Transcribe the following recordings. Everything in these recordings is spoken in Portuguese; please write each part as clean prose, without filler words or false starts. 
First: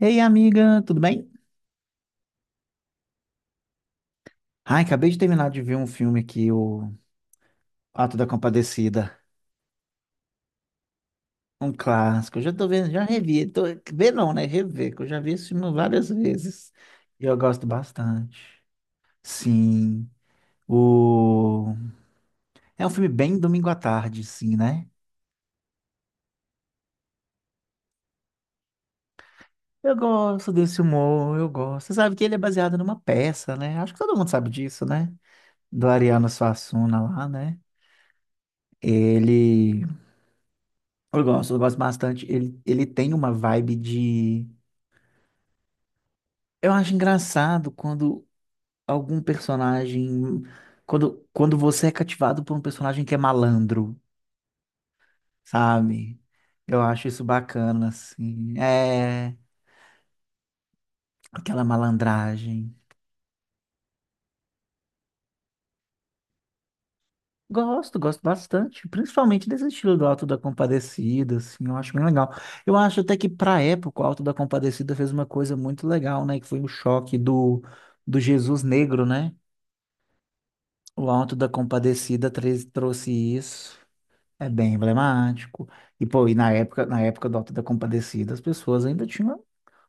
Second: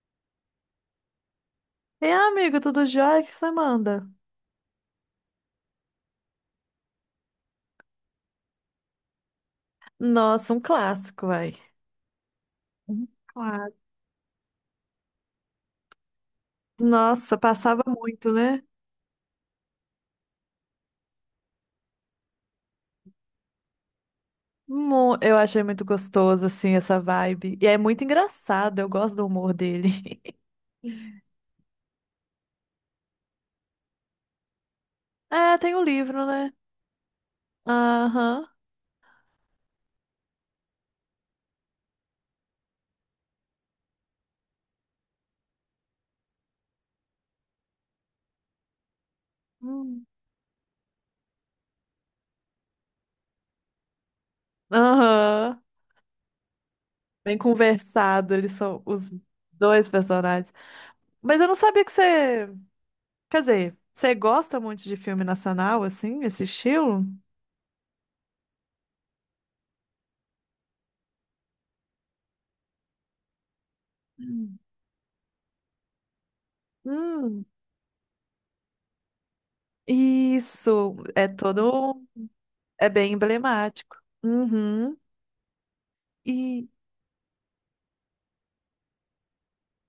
Ei, amiga, tudo bem? E amigo, tudo jóia? O que você manda? Ai, acabei de terminar de ver um filme aqui, o Ato da Compadecida, Nossa, um clássico, vai. um clássico. Eu já tô vendo, já Um revi, tô, clássico. ver não, né? Rever, que eu já vi esse filme várias vezes e eu Nossa, gosto passava muito, bastante. né? Sim, o... é um filme bem domingo à tarde, sim, né? Eu achei muito gostoso, assim, essa vibe. E é muito engraçado, eu gosto do humor dele. Eu gosto desse humor, eu gosto. Você sabe que ele é baseado numa peça, né? Acho que todo mundo sabe disso, né? É, tem o Do livro, Ariano né? Suassuna lá, né? Aham. Ele... eu gosto bastante. Ele tem uma vibe de. Eu acho engraçado quando algum Hum. personagem. Quando você é cativado por um personagem que é malandro, Aham. sabe? Eu acho isso Bem bacana, conversado, eles assim. são os É. dois personagens. Mas eu não Aquela sabia que você... malandragem. Quer dizer, você gosta muito de filme nacional, assim, esse estilo? Gosto, gosto bastante. Principalmente desse estilo do Auto da Compadecida, assim. Eu acho bem legal. Eu acho até que, pra época, o Auto da Hum. Compadecida fez uma coisa muito legal, né? Que foi o choque Hum. do Jesus Negro, né? Isso O é Auto da todo, Compadecida tre- é trouxe bem isso. emblemático. É bem Uhum. emblemático. E, pô, e na E época, na época do Auto da Compadecida, as pessoas ainda tinham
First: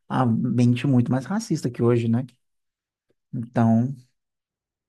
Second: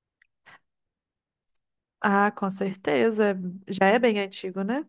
a mente muito mais racista que hoje, né? ah, com certeza, já Então, é bem antigo, né?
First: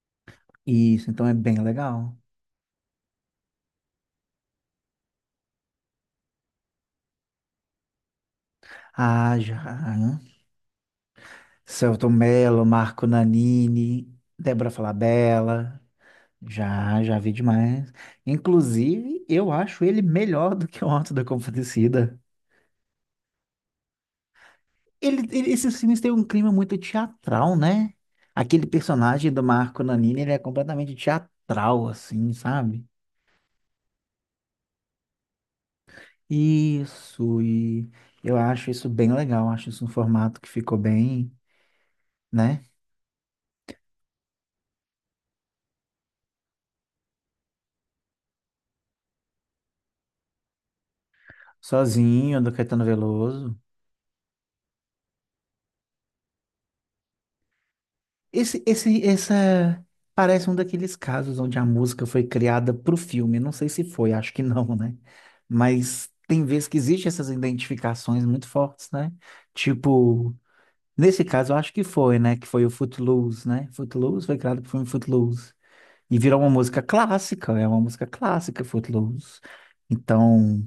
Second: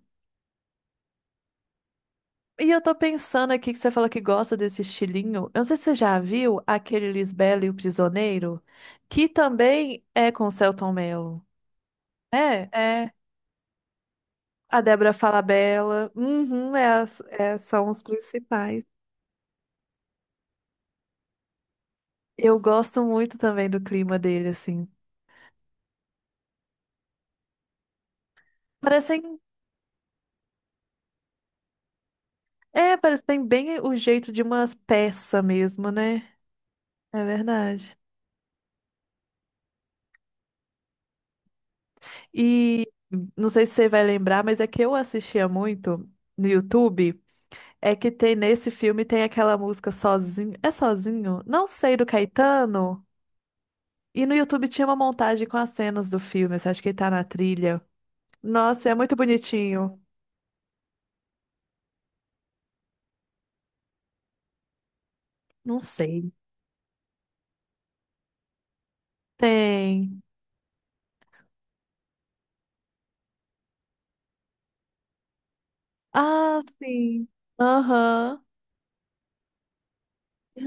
isso, então é bem legal. E eu tô pensando aqui que você falou que gosta desse estilinho. Eu não sei se você já viu aquele Lisbela e o Prisioneiro, que Ah, já, também né? é com o Selton Mello. Selton Mello, É, Marco é. Nanini, Débora A Débora Falabella. Falabella. Uhum, Já, já vi é, são demais. os principais. Inclusive, eu acho ele melhor do que o Auto da Compadecida. Eu gosto muito também do clima dele, assim. Esses filmes têm um clima muito teatral, né? Aquele personagem Parecem. do Marco Nanini, ele é completamente teatral, assim, sabe? É, parece que tem bem o jeito de umas peças mesmo, né? É Isso, e verdade. eu acho isso bem legal, acho isso um formato que ficou bem, né? E não sei se você vai lembrar, mas é que eu assistia muito no YouTube. É que tem nesse filme tem aquela música Sozinho. É Sozinho? Não sei, do Sozinho, do Caetano Caetano. Veloso. E no YouTube tinha uma montagem com as cenas do filme. Você acha que ele tá na trilha? Esse, Nossa, é esse, muito essa bonitinho. parece um daqueles casos onde a música foi criada pro filme. Não sei se foi, acho que não, né? Não Mas sei. tem vezes que existem essas identificações muito fortes, né? Tem. Tipo. Nesse caso, eu acho que foi, né? Que foi o Footloose, né? Footloose foi criado por filme Footloose. E virou uma Ah, música sim. clássica, é uma música Aham. clássica, Footloose. Então,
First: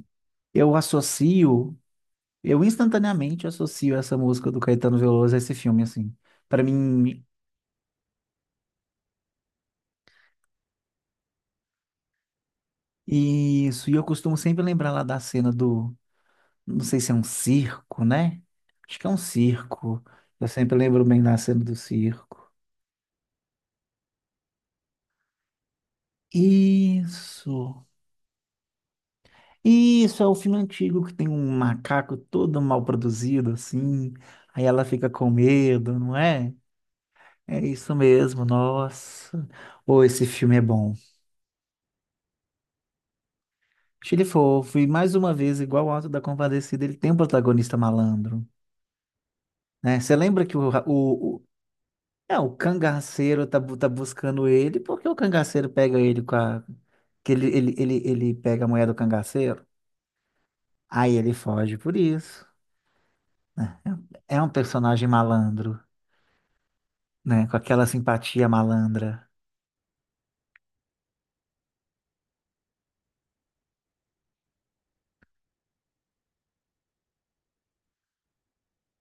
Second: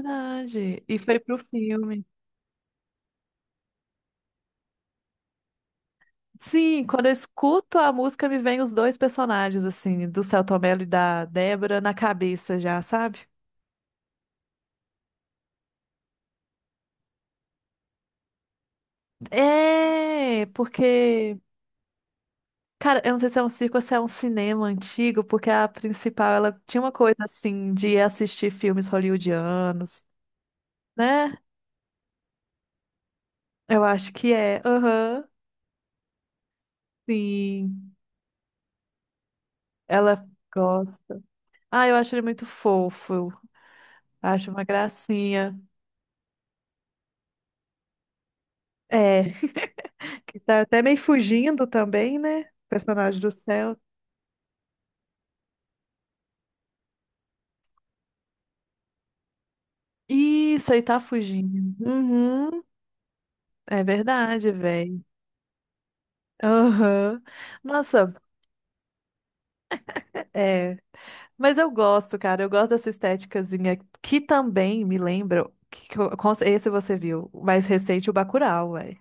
eu E foi pro associo, filme. eu instantaneamente associo essa música do Caetano Veloso a esse filme, assim. Pra Sim, quando eu mim, escuto a música, me vem os dois personagens, assim, do Selton Mello e da Débora na cabeça já, sabe? isso. E eu costumo sempre lembrar lá da cena do, não sei se é um circo, né? Acho que é um circo. É, Eu sempre lembro bem da porque, cena do circo. cara, eu não sei se é um circo ou se é um cinema antigo, porque a principal, ela tinha uma coisa, assim, Isso. de assistir filmes hollywoodianos, Isso, é o filme antigo que tem né? um macaco todo mal produzido, Eu assim. acho que é, Aí ela fica aham, com medo, não é? É isso sim, mesmo, nossa. Ou ela esse filme é bom. gosta. Ah, eu acho ele muito fofo, Achei ele acho uma fofo. E mais uma gracinha. vez, igual o Auto da Compadecida, ele tem um protagonista malandro, É, né? Você que lembra que tá o, até ra- meio o- fugindo também, é, né? o Personagem do cangaceiro tá, bu- céu. tá buscando ele, porque o cangaceiro pega ele com a... Que ele pega a mulher do cangaceiro, Isso aí tá aí ele fugindo. foge por isso. Uhum, Né? é É um verdade, velho. personagem malandro. Aham. Né? Com aquela Nossa, simpatia malandra. é. Mas eu gosto, cara. Eu gosto dessa estéticazinha que também me lembra. Esse você viu, o mais recente, o Bacurau, velho.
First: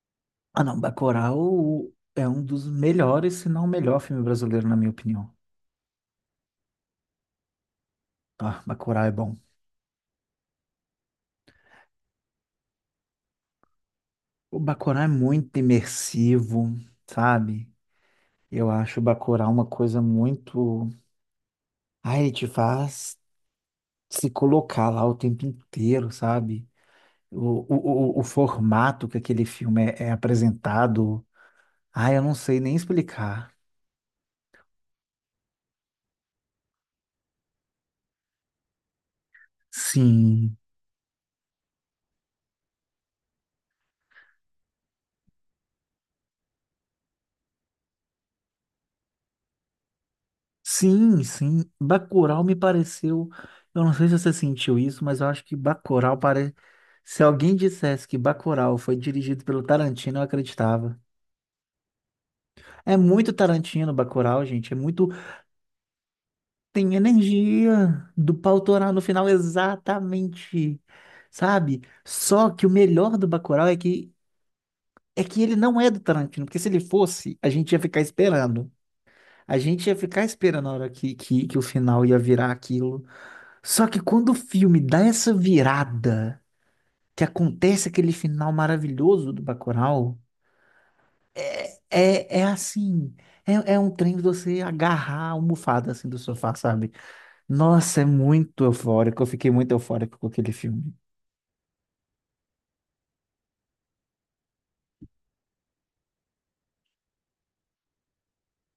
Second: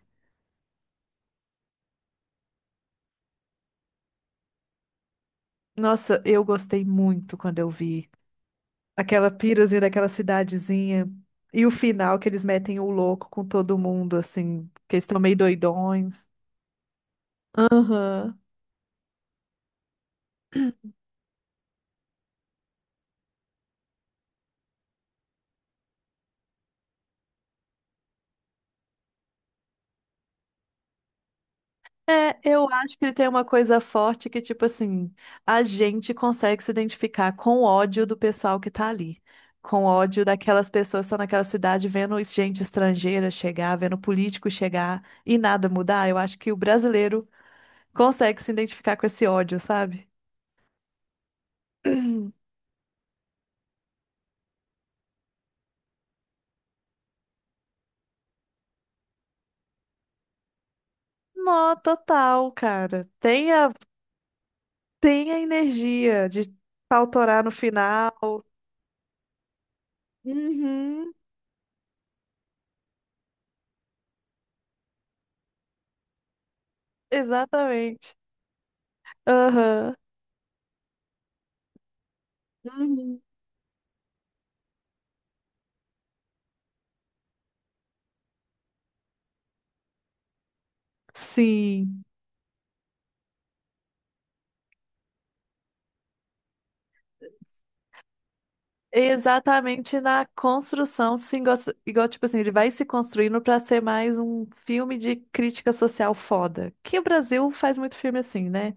Ah, não, Bacurau é um dos melhores, se não o melhor filme brasileiro, na minha opinião. Nossa, eu gostei muito quando eu vi Ah, Bacurau é aquela bom. pirazinha daquela cidadezinha. E o final que eles metem o louco com todo mundo, O assim, que Bacurau eles é estão meio muito doidões. imersivo, sabe? Aham. Eu acho o Bacurau uma coisa muito... Ah, ele te faz se colocar lá o tempo inteiro, sabe? O, o formato que aquele filme é, é apresentado. Ah, eu não É, sei eu nem acho que ele tem uma explicar. coisa forte que, tipo assim, a gente consegue se identificar com o ódio do pessoal que tá ali. Com o ódio Sim. daquelas pessoas que estão naquela cidade vendo gente estrangeira chegar, vendo político chegar e nada mudar. Eu acho que o brasileiro consegue se identificar com esse ódio, sabe? Sim, sim. Bacurau me pareceu. Eu não sei se você sentiu isso, mas eu acho que Bacurau parece. Se alguém dissesse que Bacurau foi dirigido pelo Tarantino, eu acreditava. Nó, total, É cara. muito Tarantino, Bacurau, gente. É muito. Tem a energia de Tem pautorar no energia do final. pau torar no final, exatamente. Uhum, Sabe? Só que o melhor do Bacurau é que ele não é do Tarantino, porque se ele fosse, a gente ia ficar exatamente. esperando. A gente Aham. ia ficar esperando a hora que o final ia virar aquilo. Uhum. Só que quando o filme dá essa virada, que acontece aquele final maravilhoso do Bacurau, é, Sim. é, é assim, é um trem de você agarrar a almofada assim do sofá, sabe? Nossa, é muito eufórico, eu fiquei muito Exatamente eufórico na com aquele filme. construção, sim, igual, tipo assim, ele vai se construindo pra ser mais um filme de crítica social foda. Que o Brasil faz muito filme assim, né?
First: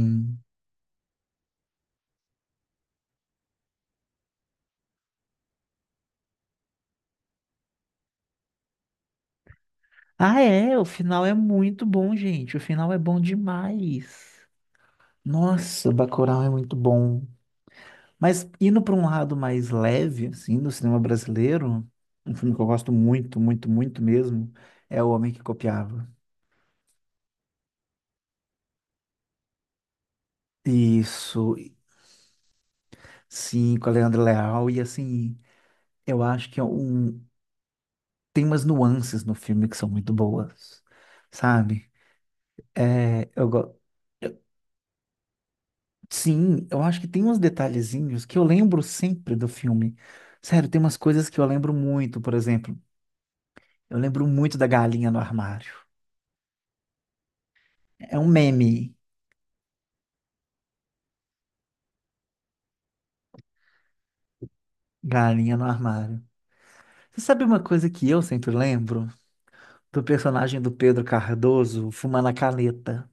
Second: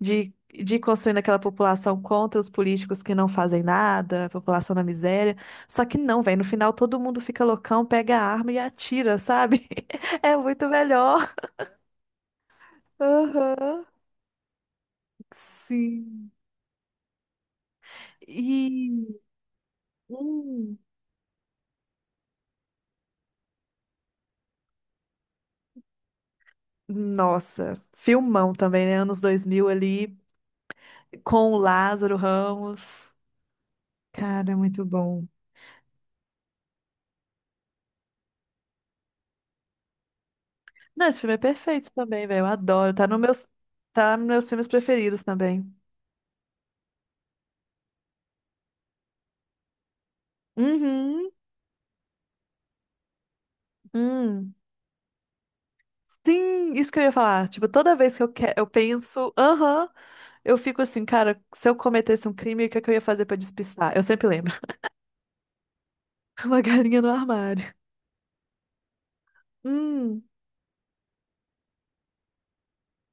De ir construindo aquela população contra os políticos que não fazem nada, a população na miséria. Só que não, velho, no final todo mundo fica loucão, pega a arma e atira, sabe? É Ah, muito é, o final é melhor. muito bom, gente, o final é bom Aham. demais. Nossa, Sim. Bacurau é muito bom. Mas indo para um E. lado mais leve, assim, do Hum. cinema brasileiro, um filme que eu gosto muito, muito, muito mesmo, é O Homem que Copiava. Nossa, filmão também, né? Anos 2000 ali. Com Isso, o Lázaro Ramos. sim, com a Leandro Cara, Leal, e muito bom. assim, eu acho que é um, tem umas nuances no filme que são muito boas, Não, esse filme é sabe? perfeito também, velho. Eu adoro. Tá no É, meus, tá nos meus filmes preferidos também. sim, eu acho que tem uns detalhezinhos que eu lembro sempre do filme. Sério, tem umas coisas Uhum. que eu lembro muito, por exemplo, eu lembro Hum. muito da galinha no armário. Sim, isso que eu ia falar. Tipo, toda vez É um eu meme, penso, aham, eu fico assim, cara, se eu cometesse um crime, o que é que eu ia fazer pra despistar? Eu sempre lembro. galinha no armário. Uma galinha no Você sabe uma armário. coisa que eu sempre lembro? Do Hum. personagem do Pedro Cardoso fumando a caneta.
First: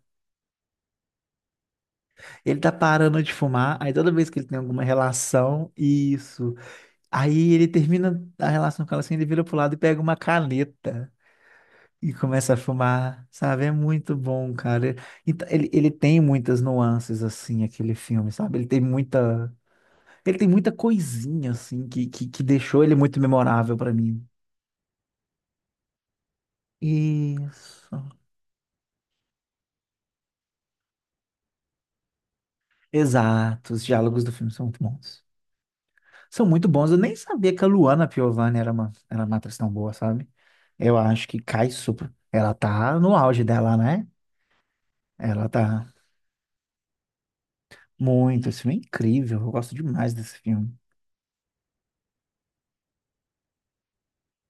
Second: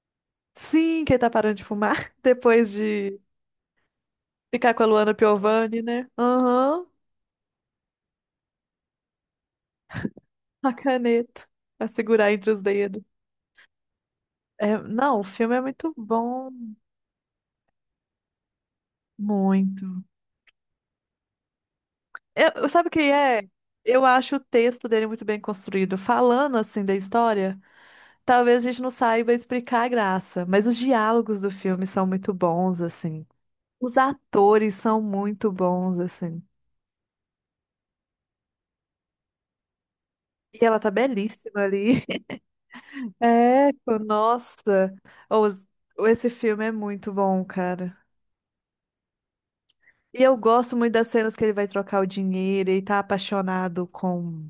Sim, quem tá parando de fumar Ele tá depois de parando de fumar, aí toda vez que ele tem ficar alguma com a Luana relação, Piovani, né? isso. Aham, Aí ele termina a relação com ela assim, ele vira pro lado e pega uma a caneta caneta. Pra e segurar entre começa a os dedos. fumar, sabe? É muito bom, É, cara. não, o Então, filme é ele muito tem bom, muitas nuances, assim, aquele filme, sabe? Ele tem muita. muito. Ele tem muita coisinha, assim, que deixou Sabe o ele que muito é? memorável pra Eu mim. acho o texto dele muito bem construído. Falando assim da história, Isso. talvez a gente não saiba explicar a graça, mas os diálogos do filme são muito bons, assim. Exato, os Os diálogos do filme são atores muito são bons. muito bons, assim. São muito bons. Eu nem sabia que a Luana Piovani era uma atriz tão boa, sabe? E ela tá Eu acho que belíssima cai ali. super. Ela tá no auge É, dela, pô, né? nossa. Ela Os- tá Esse filme é muito bom, cara. muito. Esse filme é incrível. Eu gosto demais E eu desse filme, gosto muito das cenas que ele vai trocar o dinheiro e tá apaixonado com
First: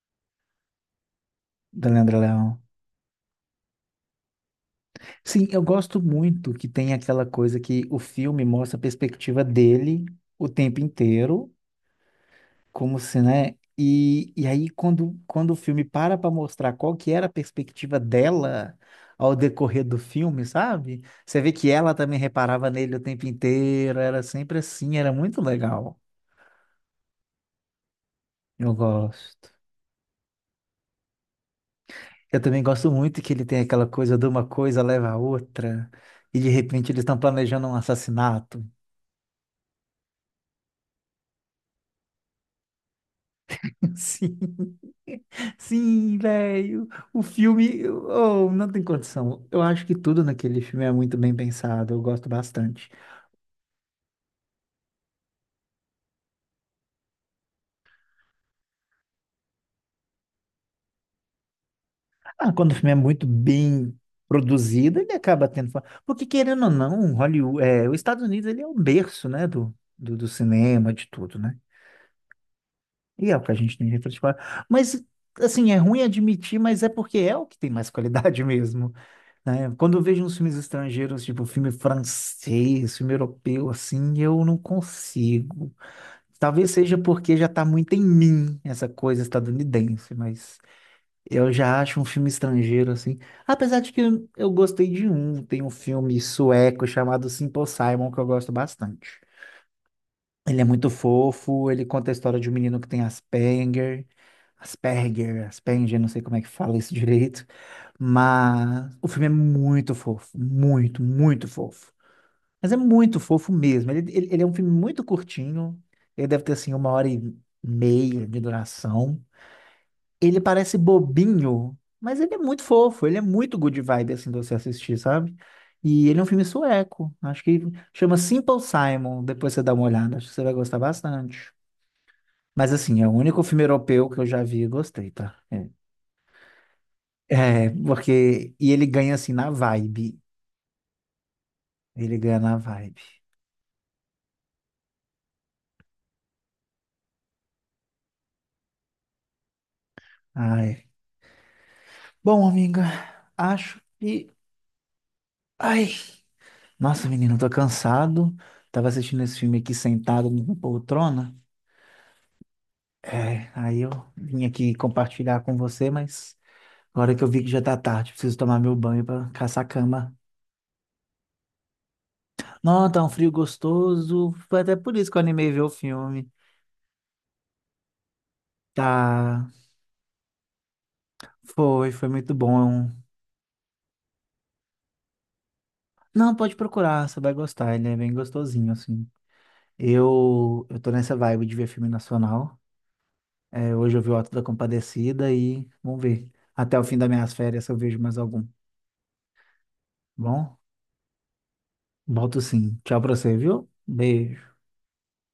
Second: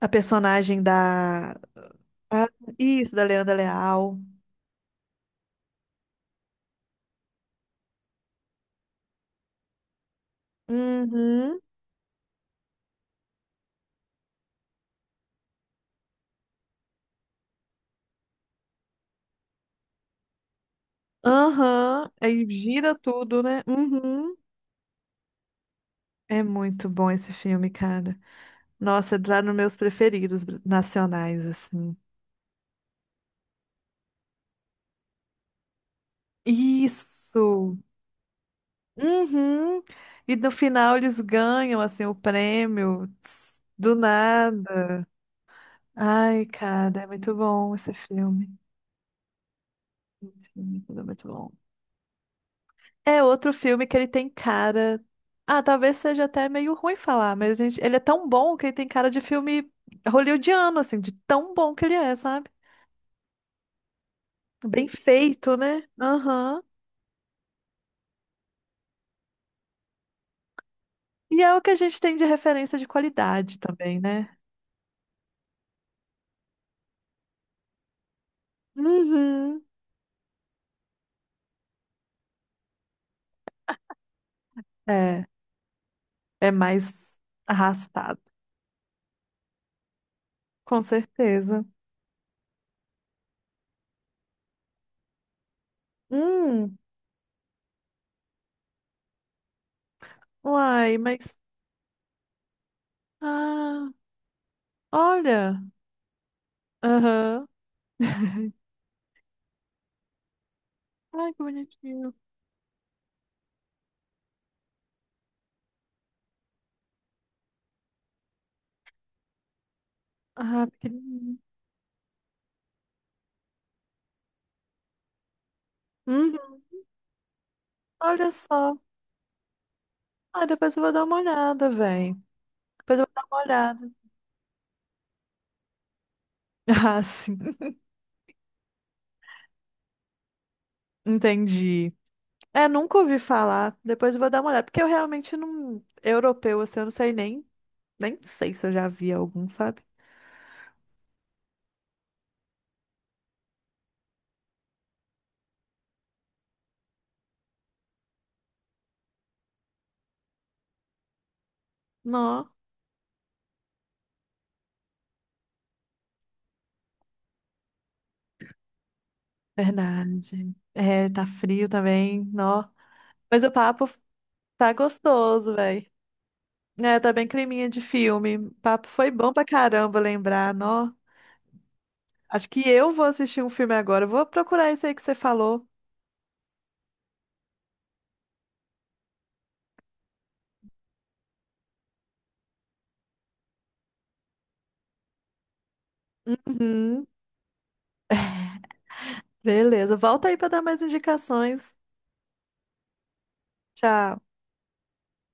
a personagem da... da Leandra Ah, Leão. isso, da Leandra Leal. Sim, eu gosto muito que tem aquela coisa que o filme mostra a perspectiva dele o tempo inteiro. Uhum. Como se, né? E aí, quando, quando o filme para para mostrar qual que era a perspectiva dela ao decorrer do filme, sabe? Você vê que ela Aham. também Aí reparava gira nele o tempo tudo, né? inteiro, era Uhum. sempre assim, era muito legal. É muito bom esse filme, cara. Eu Nossa, é lá gosto. nos meus preferidos nacionais, assim. Eu também gosto muito que ele tem aquela coisa de uma coisa leva a outra, e de repente eles estão planejando um Isso! assassinato. Uhum. E no final eles ganham, assim, o prêmio. Tss, do Sim, nada. sim, Ai, velho. cara, é O muito bom filme, esse oh, filme. não tem condição. Eu acho que tudo Esse naquele filme filme é é muito muito bem bom. pensado, eu gosto bastante. É outro filme que ele tem cara. Ah, talvez seja até meio ruim falar, mas gente, ele é tão bom que ele tem cara de filme hollywoodiano, assim, de tão bom que ele é, sabe? Ah, quando o filme é muito bem Bem produzido, ele acaba feito, tendo fama. né? Porque, Aham. querendo ou não, Hollywood, é, os Estados Unidos ele é o berço, né, do cinema, de tudo, E é né? o que a gente tem de referência de E é o que a qualidade gente tem que também, né? criticar. Mas, assim, é ruim admitir, mas é porque é o que tem mais qualidade mesmo, Uhum. né? Quando eu vejo uns filmes estrangeiros, tipo filme francês, filme europeu, assim, eu não É, consigo. é Talvez seja mais porque já está muito em arrastado, mim essa coisa estadunidense, mas... com Eu certeza. já acho um filme estrangeiro, assim. Apesar de que eu gostei de um. Tem um filme Hum. sueco chamado Simple Simon que eu gosto bastante. Ele é muito Uai, mas. fofo, ele conta a história de um menino que tem Ah, Asperger. Asperger, olha! Asperger, não sei como é que fala isso direito. Aham. Mas o filme é muito fofo. Muito, Ai, que muito fofo. bonitinho. Mas é muito fofo mesmo. Ele é um filme muito curtinho. Ele deve ter, assim, uma hora e meia de duração. Ele Ah, parece pequenininho. bobinho, mas ele é muito fofo, ele é muito good vibe assim de você assistir, sabe? E ele é um filme Uhum. sueco, acho que chama Olha Simple só. Simon, depois você dá uma olhada, acho que você Ah, vai depois gostar eu vou dar uma bastante. olhada, velho. Mas Depois assim, eu é o vou dar único uma filme olhada. europeu que eu já vi e gostei, tá? É, Ah, sim, é, porque e ele ganha assim na vibe. entendi. Ele ganha na É, nunca vibe. ouvi falar. Depois eu vou dar uma olhada, porque eu realmente não. Europeu, assim, eu não sei nem. Nem sei se eu já vi algum, sabe? Ai. Bom, amiga, acho que ai, nossa, menina, eu tô cansado. Tava assistindo esse filme aqui sentado numa poltrona. Não. É, aí eu vim aqui compartilhar com você, mas agora que eu vi que já tá tarde, preciso tomar meu banho pra caçar a cama. Verdade. É, tá frio também, nó. Não, tá um frio Mas o papo gostoso. Foi tá até por isso que eu animei gostoso, ver o velho. filme. É, tá bem creminha de filme. O papo foi bom pra Tá, caramba lembrar, nó. foi, foi muito Acho bom. Que eu vou assistir um filme agora. Eu vou procurar esse aí que você falou. Não, pode procurar, você vai gostar, ele é bem gostosinho, assim. Eu tô nessa vibe de ver filme nacional. É, hoje eu vi o Auto da Compadecida e vamos ver. Até o fim Uhum. das minhas férias eu vejo mais algum. Beleza, volta aí para Bom, dar mais indicações. volto sim. Tchau pra você, viu? Tchau. Beijo.